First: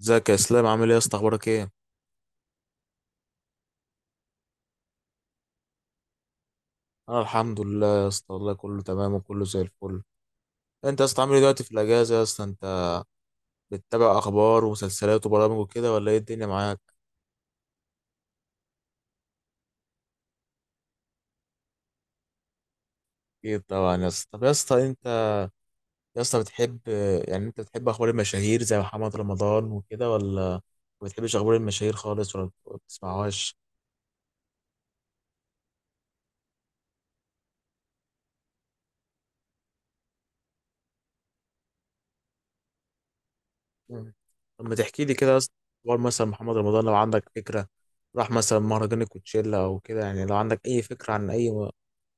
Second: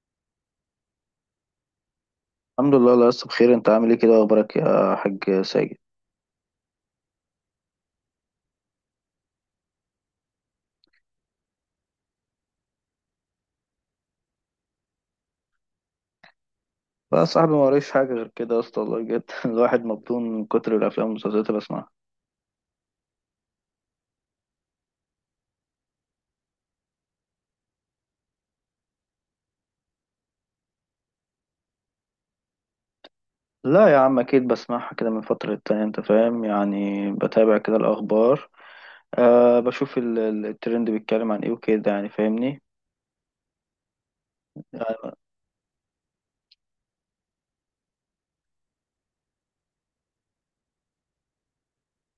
ازيك يا اسلام؟ عامل ايه يا اسطى؟ اخبارك ايه؟ الحمد لله، الله لسه بخير. انت عامل ايه كده؟ اخبارك يا حاج ساجد. انا الحمد لله يا اسطى، والله كله تمام وكله زي الفل. انت يا اسطى عامل ايه دلوقتي في الاجازه يا اسطى؟ انت بتتابع اخبار ومسلسلات وبرامج وكده ولا ايه الدنيا معاك؟ بقى يا صاحبي ما وريش حاجه غير كده يا اسطى والله بجد. الواحد مبطون من كتر الافلام والمسلسلات اللي بسمعها. اكيد طبعا يا اسطى. طب يا اسطى انت، يا اسطى بتحب يعني انت بتحب اخبار المشاهير زي محمد رمضان وكده، ولا ما بتحبش اخبار المشاهير خالص ولا ما بتسمعهاش؟ لا يا عم اكيد بسمعها كده من فتره للتانيه، انت فاهم، يعني بتابع كده الاخبار. أه بشوف الترند بيتكلم عن ايه وكده، يعني فاهمني. مم. طب ما تحكي لي كده يا اسطى اخبار مثلا محمد رمضان، لو عندك فكره راح مثلا مهرجان الكوتشيلا او كده. يعني لو عندك اي فكره عن اي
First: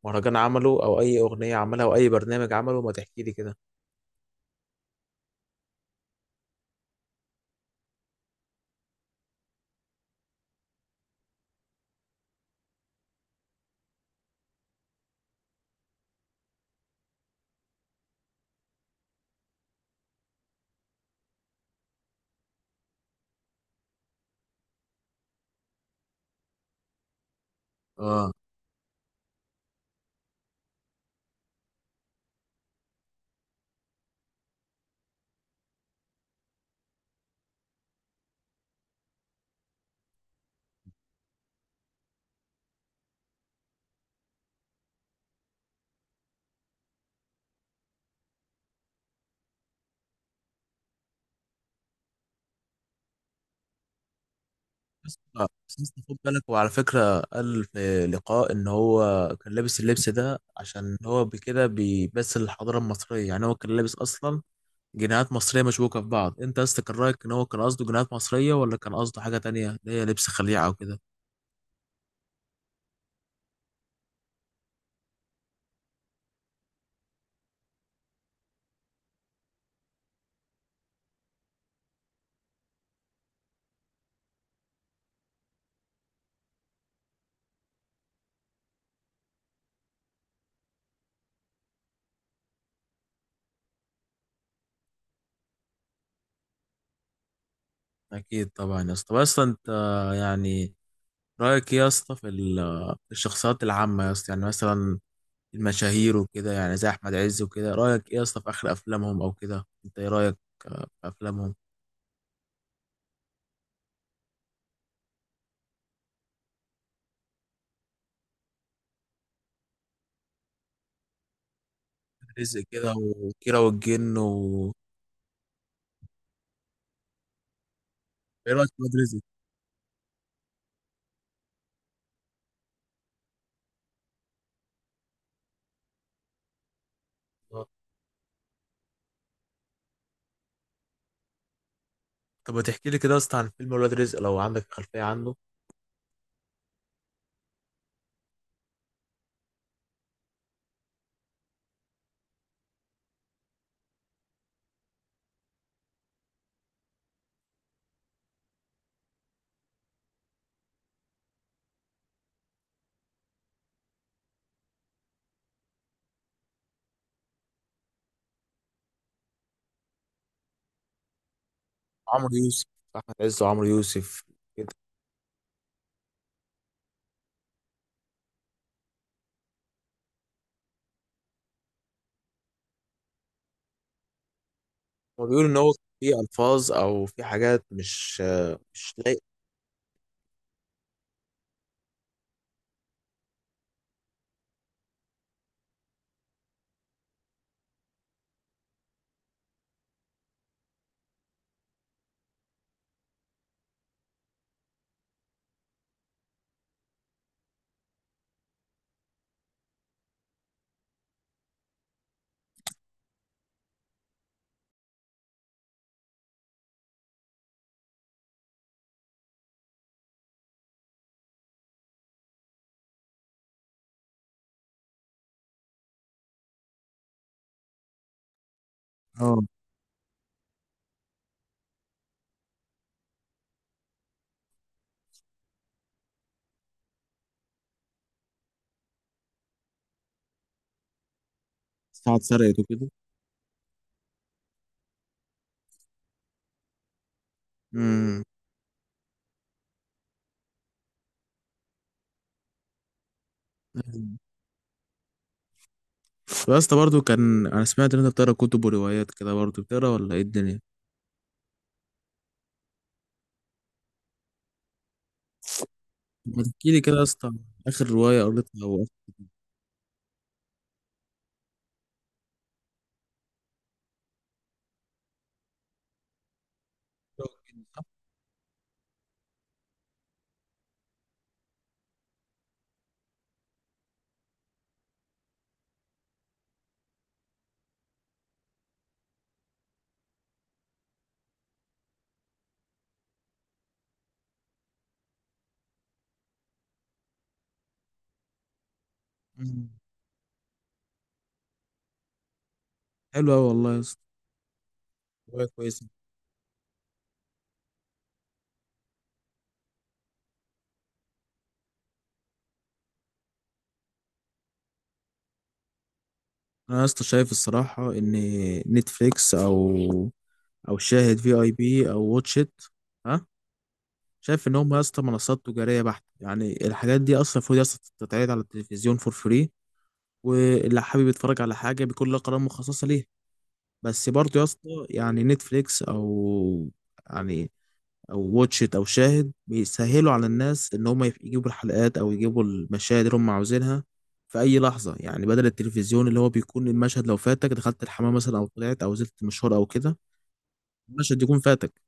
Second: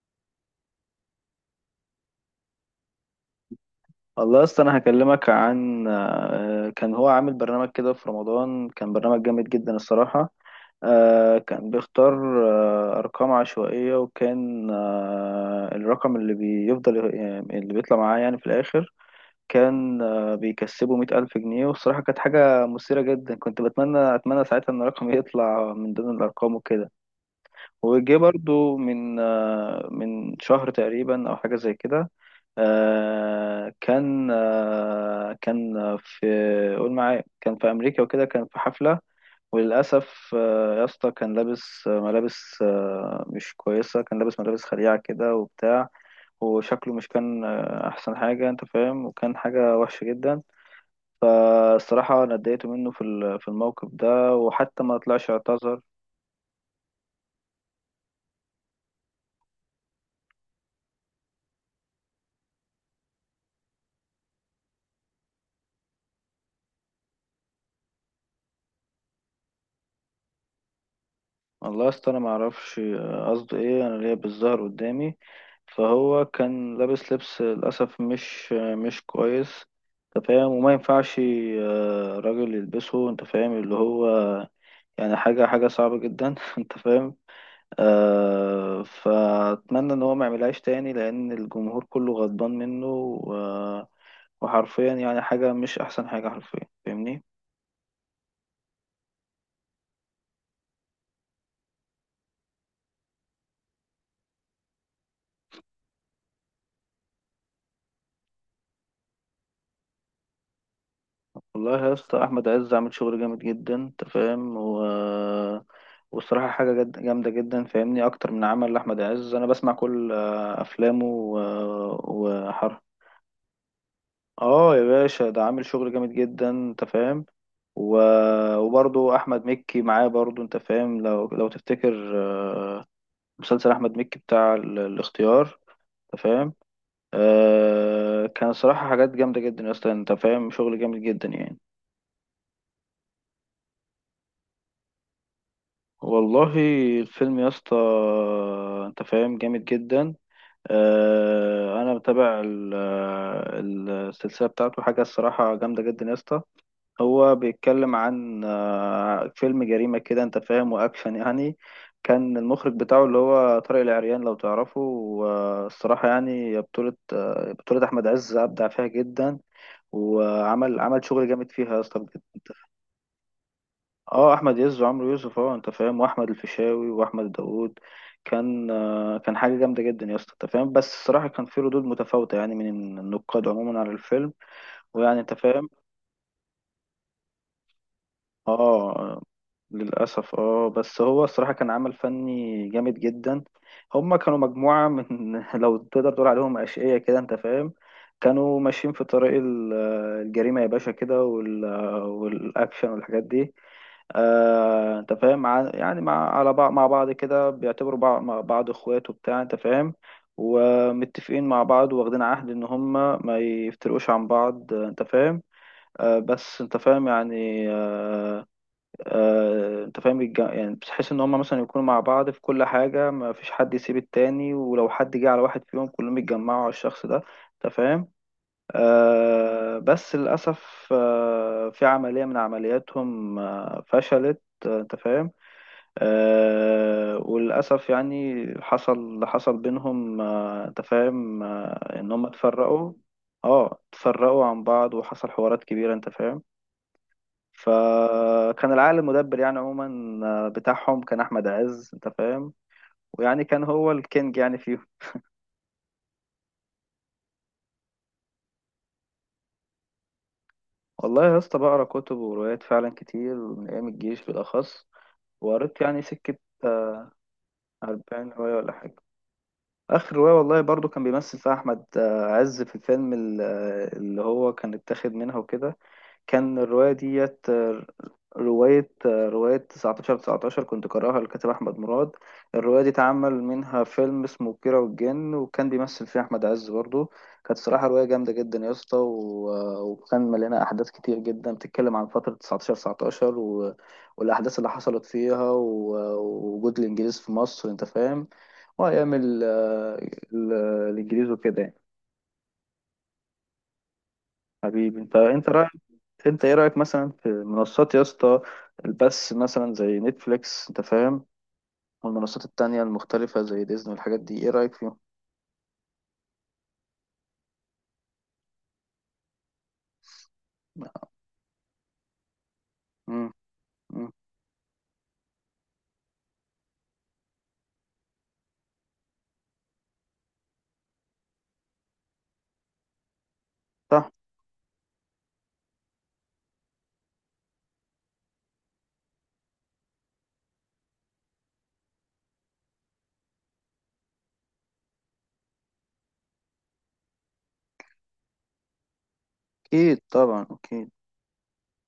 مهرجان عمله او اي اغنيه عملها او اي برنامج عمله، ما تحكي لي كده. والله يا اسطى انا هكلمك عن كان هو عامل برنامج كده في رمضان، كان برنامج جامد جدا الصراحه. كان بيختار أرقام عشوائية، وكان الرقم اللي بيفضل، يعني اللي بيطلع معاه يعني في الآخر، كان بيكسبه مئة ألف جنيه. والصراحة كانت حاجة مثيرة جدا، كنت أتمنى ساعتها إن رقمي يطلع من ضمن الأرقام وكده. وجه اه. برضو من من شهر تقريبا أو حاجة زي كده. كان في، قول معايا، كان في أمريكا وكده، كان في حفلة. وللأسف يا اسطى كان لابس ملابس مش كويسة، كان لابس ملابس خليعة كده وبتاع. وشكله مش كان أحسن حاجة، أنت فاهم، وكان حاجة وحشة جدا. فالصراحة أنا اتضايقت منه في في الموقف ده، وحتى ما بس، طلعش اعتذر. بس خد بالك، وعلى فكرة قال في لقاء إن هو كان لابس اللبس ده عشان هو بكده بيمثل الحضارة المصرية. يعني هو كان لابس أصلا جنيهات مصرية مشبوكة في بعض. أنت أصلا كان رأيك إن هو كان قصده جنيهات مصرية، ولا كان قصده حاجة تانية اللي هي لبس خليعة وكده؟ والله يا اسطى أنا معرفش قصده إيه، أنا ليا بالظهر قدامي. فهو كان لابس لبس للأسف مش مش كويس. أنت فاهم، وما ينفعش راجل يلبسه، أنت فاهم اللي هو، يعني حاجة حاجة صعبة جدا. انت فاهم. فأتمنى ان هو ما يعملهاش تاني لان الجمهور كله غضبان منه وحرفيا، يعني حاجة مش احسن حاجة حرفيا، فاهمني. اكيد طبعا يا اسطى. بس انت يعني رايك ايه يا اسطى في في الشخصيات العامه يا اسطى؟ يعني مثلا المشاهير وكده، يعني زي احمد عز وكده، رايك ايه يا اسطى في اخر افلامهم او كده؟ انت ايه رايك في افلامهم؟ والله يا اسطى احمد عز عامل شغل جامد جدا، انت فاهم، و والصراحة حاجة جد جامدة جدا، فاهمني. أكتر من عمل لأحمد عز، أنا بسمع كل أفلامه رزق وحرفيا. كده، وكيرة والجن و، اه يا باشا، ده عامل شغل جامد جدا انت فاهم و... ايه رايك في ولاد وبرضه رزق؟ احمد مكي معاه برضه، انت فاهم، لو تفتكر مسلسل احمد مكي بتاع الاختيار، انت فاهم. آه. كان صراحة حاجات جامدة جدا يا اسطى، انت فاهم، شغل جامد جدا يعني. طب ما تحكي لي كده يا اسطى عن فيلم ولاد رزق، لو عندك خلفيه عنه. والله الفيلم يا اسطى، انت فاهم، جامد جدا. انا متابع السلسلة بتاعته حاجة الصراحة جامدة جدا يا اسطى. هو بيتكلم عن فيلم جريمة كده، انت فاهم، واكشن يعني. كان المخرج بتاعه اللي هو طارق العريان لو تعرفه. والصراحة يعني بطولة أحمد عز، أبدع فيها جدا. وعمل شغل جامد فيها يا اسطى، بجد عمرو انت. يوسف، احمد عز وعمرو يوسف اه احمد كده. عز وعمرو يوسف، اه انت فاهم، واحمد الفيشاوي واحمد داوود. كان حاجه جامده جدا يا اسطى، انت فاهم، بس الصراحه كان في ردود متفاوته يعني من النقاد عموما على الفيلم. ويعني هو انت بيقول ان فاهم. هو في الفاظ او في حاجات مش، مش اه لايقه للأسف اه، بس هو الصراحة كان عمل فني جامد جدا. هما كانوا مجموعة من لو تقدر تقول عليهم أشقية كده، أنت فاهم. كانوا ماشيين في طريق الجريمة يا باشا كده والأكشن والحاجات دي. أنت فاهم يعني مع على بعض مع بعض كده، بيعتبروا بعض مع بعض إخوات وبتاع، أنت فاهم. ومتفقين مع بعض، واخدين عهد إن هما ما يفترقوش عن بعض، أنت فاهم. بس انت فاهم يعني انت فاهم يعني بتحس ان هم مثلا يكونوا مع بعض في كل حاجة، ما فيش حد يسيب التاني، ولو حد جه على واحد فيهم كلهم يتجمعوا على الشخص ده، انت فاهم. اه، بس للأسف في عملية من عملياتهم فشلت، انت فاهم. وللأسف يعني حصل اللي حصل بينهم، انت فاهم، ان ساعة هم سرقت وكده. اتفرقوا. اه، اتفرقوا عن بعض وحصل حوارات كبيرة، انت فاهم. امم فكان العقل المدبر يعني عموما بتاعهم كان احمد عز، انت فاهم، ويعني كان هو الكينج يعني فيهم. يا اسطى، برضه كان انا سمعت ان انت بتقرا كتب وروايات كده. برضه بتقرا، ولا ايه الدنيا؟ والله يا اسطى بقرا كتب وروايات فعلا كتير من ايام الجيش بالاخص، وقريت يعني سكه ما تحكي لي كده يا اسطى عن اخر روايه 40 روايه قريتها، ولا او حاجه. آخر اخر رواية والله برضو كان بيمثل فيها احمد عز، في الفيلم اللي هو كان اتاخد منها وكده. كان الرواية رواية ديت قريتها. رواية 19 19 كنت قارئها للكاتب أحمد مراد. الرواية دي اتعمل منها فيلم اسمه كيرة والجن، وكان بيمثل فيها أحمد عز برضو. كانت صراحة رواية جامدة جدا يا اسطى، وكان مليانة أحداث كتير جدا، بتتكلم عن فترة 19 19 والأحداث اللي حصلت فيها ووجود الإنجليز في مصر، أنت فاهم. وأيام مم. ال- الانجليزي وكده يعني. حلو قوي والله يا اسطى، حبيبي انت، روايه انت رايك. كويسه. انت ايه رايك مثلا في منصات يا اسطى؟ البث مثلا زي نتفليكس، انت فاهم، والمنصات التانية المختلفة زي ديزني والحاجات دي، ايه رايك فيهم؟ انا يا اسطى شايف الصراحه ان نتفليكس او، او شاهد في اي بي او واتشيت، ها، مم. مم. شايف ان هم يا اسطى منصات تجاريه بحته. يعني الحاجات دي اصلا المفروض يا اسطى تتعرض على التلفزيون فور فري، واللي حابب يتفرج على حاجه بيكون لها قناه مخصصه ليها. بس صح. برضه يا اسطى يعني نتفليكس او، يعني او واتش ات او شاهد بيسهلوا على الناس ان هم يجيبوا الحلقات او يجيبوا المشاهد اللي هم عاوزينها في اي لحظه. يعني بدل التلفزيون اللي هو بيكون المشهد لو فاتك دخلت الحمام مثلا، او طلعت او نزلت مشوار او اكيد كده، طبعا اكيد. المشهد يكون فاتك.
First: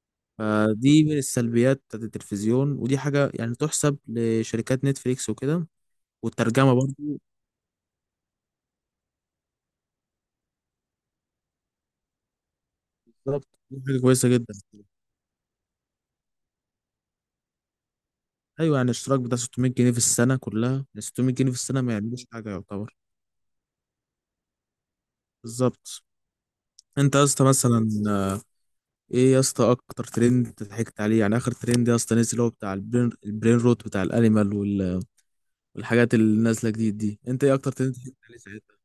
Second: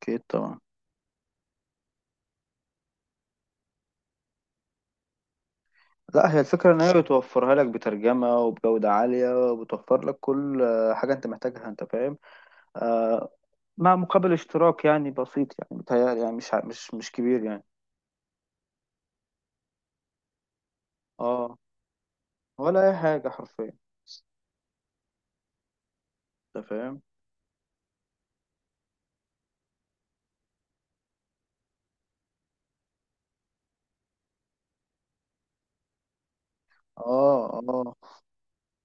اكيد طبعا. فدي من السلبيات بتاعت التلفزيون، ودي حاجه يعني تحسب لشركات نتفليكس وكده. لا هي الفكرة والترجمه ان هي برضه بتوفرها لك بترجمة وبجودة عالية، وبتوفر لك كل حاجة انت محتاجها، انت فاهم. آه. بالظبط، دي مع حاجه كويسه مقابل جدا. اشتراك يعني بسيط، يعني بتهيألي يعني مش مش كبير يعني. ايوه، يعني الاشتراك بتاع 600 جنيه في السنه كلها، يعني 600 جنيه في اه، السنه ما يعملوش حاجه ولا يعتبر. اي حاجة حرفيا، بالظبط. انت فاهم. انت يا اسطى مثلا، ايه يا اسطى اكتر ترند ضحكت عليه؟ يعني اخر ترند يا اسطى نزل اللي هو بتاع البرين، البرين روت بتاع الانيمال والحاجات اللي نازله جديد دي، اه، انت ايه اكتر ترند اه، ضحكت عليه ساعتها؟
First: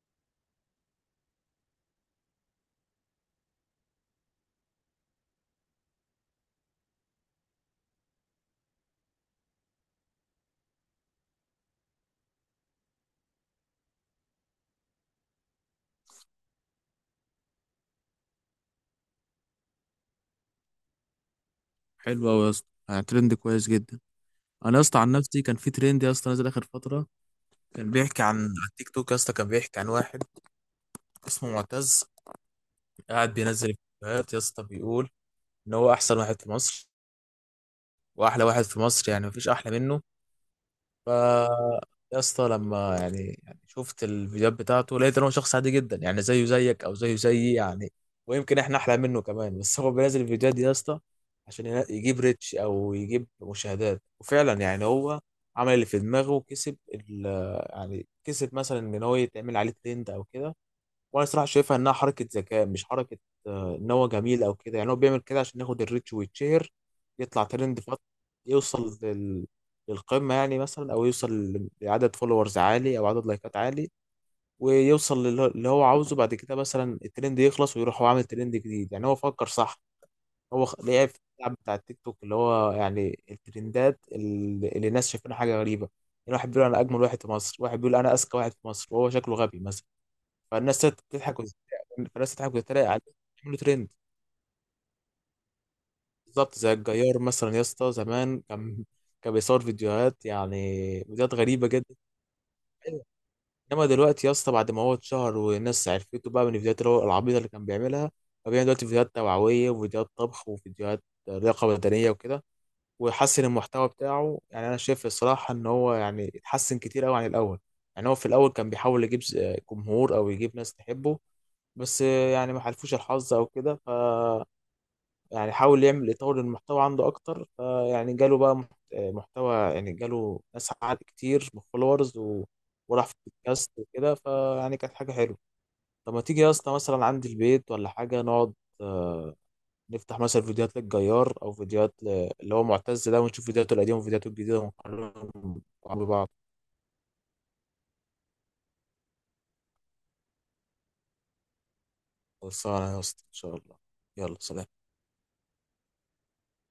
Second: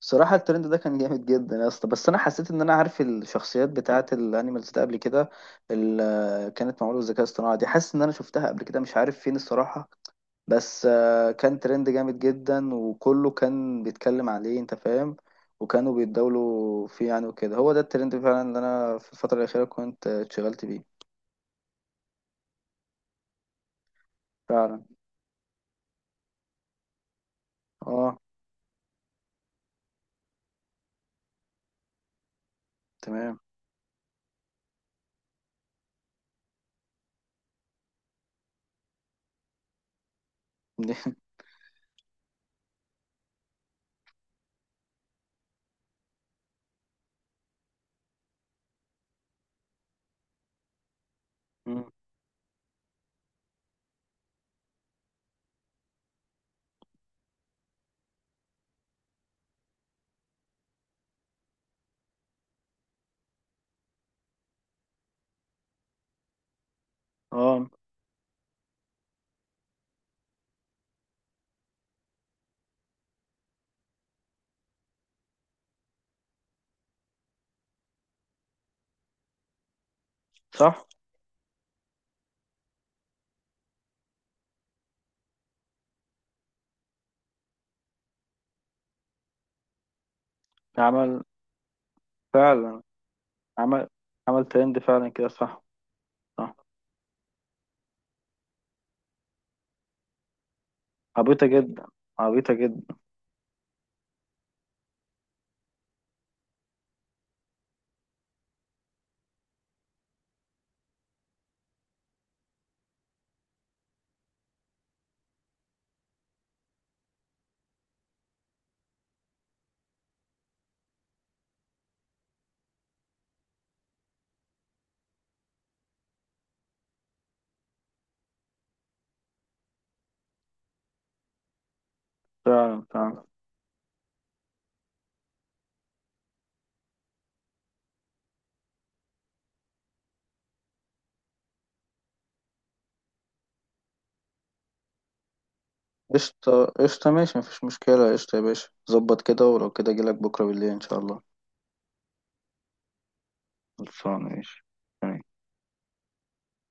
صراحة الترند ده كان جامد جدا يا اسطى، بس انا حسيت ان انا عارف الشخصيات بتاعة الانيمالز ده قبل كده. اللي كانت معمولة بالذكاء الاصطناعي دي حاسس ان انا شفتها قبل كده، مش عارف فين الصراحة. بس كان ترند جامد جدا وكله كان بيتكلم عليه، انت فاهم، وكانوا بيتداولوا فيه يعني وكده. هو ده الترند فعلا اللي انا في الفترة الأخيرة كنت اتشغلت بيه. حلو قوي يا اسطى، يعني ترند كويس جدا. انا يا فعلا. اسطى عن نفسي كان في ترند يا اسطى نازل اخر فتره، كان اه بيحكي عن، على التيك توك يا اسطى، كان بيحكي عن واحد اسمه معتز، قاعد تمام. بينزل فيديوهات يا اسطى، بيقول ان هو احسن واحد في مصر واحلى واحد في مصر، يعني مفيش احلى منه. ف يا اسطى، لما يعني شفت الفيديوهات بتاعته لقيت ان هو شخص عادي جدا، يعني زيه زيك او زيه زيي يعني، ويمكن احنا احلى منه كمان. بس هو بينزل الفيديوهات دي يا اسطى عشان يجيب ريتش او يجيب مشاهدات. وفعلا يعني هو عمل اللي في دماغه وكسب يعني كسب مثلا ان هو يتعمل عليه ترند او كده. وانا صراحه شايفها انها حركه ذكاء، مش حركه ان هو جميل او كده. يعني هو بيعمل كده عشان ياخد الريتش ويتشهر، يطلع اه ترند فتره، يوصل للقمه يعني مثلا، او يوصل لعدد فولورز عالي او عدد لايكات عالي، ويوصل اللي هو عاوزه. بعد كده مثلا الترند يخلص ويروح هو عامل ترند جديد. يعني هو فكر صح، هو صح. لعب في اللعب بتاع التيك توك، اللي هو يعني الترندات اللي الناس شايفينها حاجه غريبه. يعني واحد بيقول انا اجمل واحد في مصر، واحد بيقول انا اذكى واحد في مصر وهو شكله غبي مثلا، فالناس عمل تضحك فعلا وتتريق عليه، يعملوا عمل ترند. عمل ترند فعلا كده، صح. بالظبط صح. زي الجيار مثلا يا اسطى زمان، كان كان بيصور فيديوهات، يعني فيديوهات عبيطة غريبة جدا. جدا. عبيطة جدا. أيوة. انما دلوقتي يا اسطى بعد ما هو اتشهر والناس عرفته بقى من الفيديوهات اللي هو العبيطة اللي كان بيعملها، فبيعمل دلوقتي فيديوهات توعوية وفيديوهات طبخ وفيديوهات لياقة بدنية وكده، ويحسن المحتوى بتاعه. يعني انا شايف الصراحة ان هو يعني اتحسن كتير قوي عن الاول. يعني هو في الاول كان بيحاول يجيب جمهور او يجيب ناس تحبه، بس يعني ما حلفوش الحظ او كده. ف يعني حاول يعمل، يطور المحتوى عنده اكتر، فيعني جاله بقى محتوى، يعني جاله ناس عدد كتير من فولورز و... فعلا. وراح في فعلا. البودكاست وكده. فيعني كانت حاجه حلوه. طب ما تيجي يا اسطى مثلا عندي البيت ولا حاجه نقعد، آه، نفتح مثلا فيديوهات للجيار او فيديوهات ل... اللي هو معتز ده، ونشوف فيديوهاته القديمه وفيديوهاته الجديده ونقارنهم مع بعض. قشطة قشطة، ماشي، مفيش مشكلة، قشطة يا باشا، ظبط كده، ولو كده أجيلك بكرة بالليل إن شاء الله. خلصانه يا اسطى ان شاء الله. خلصانة يلا ماشي. سلام.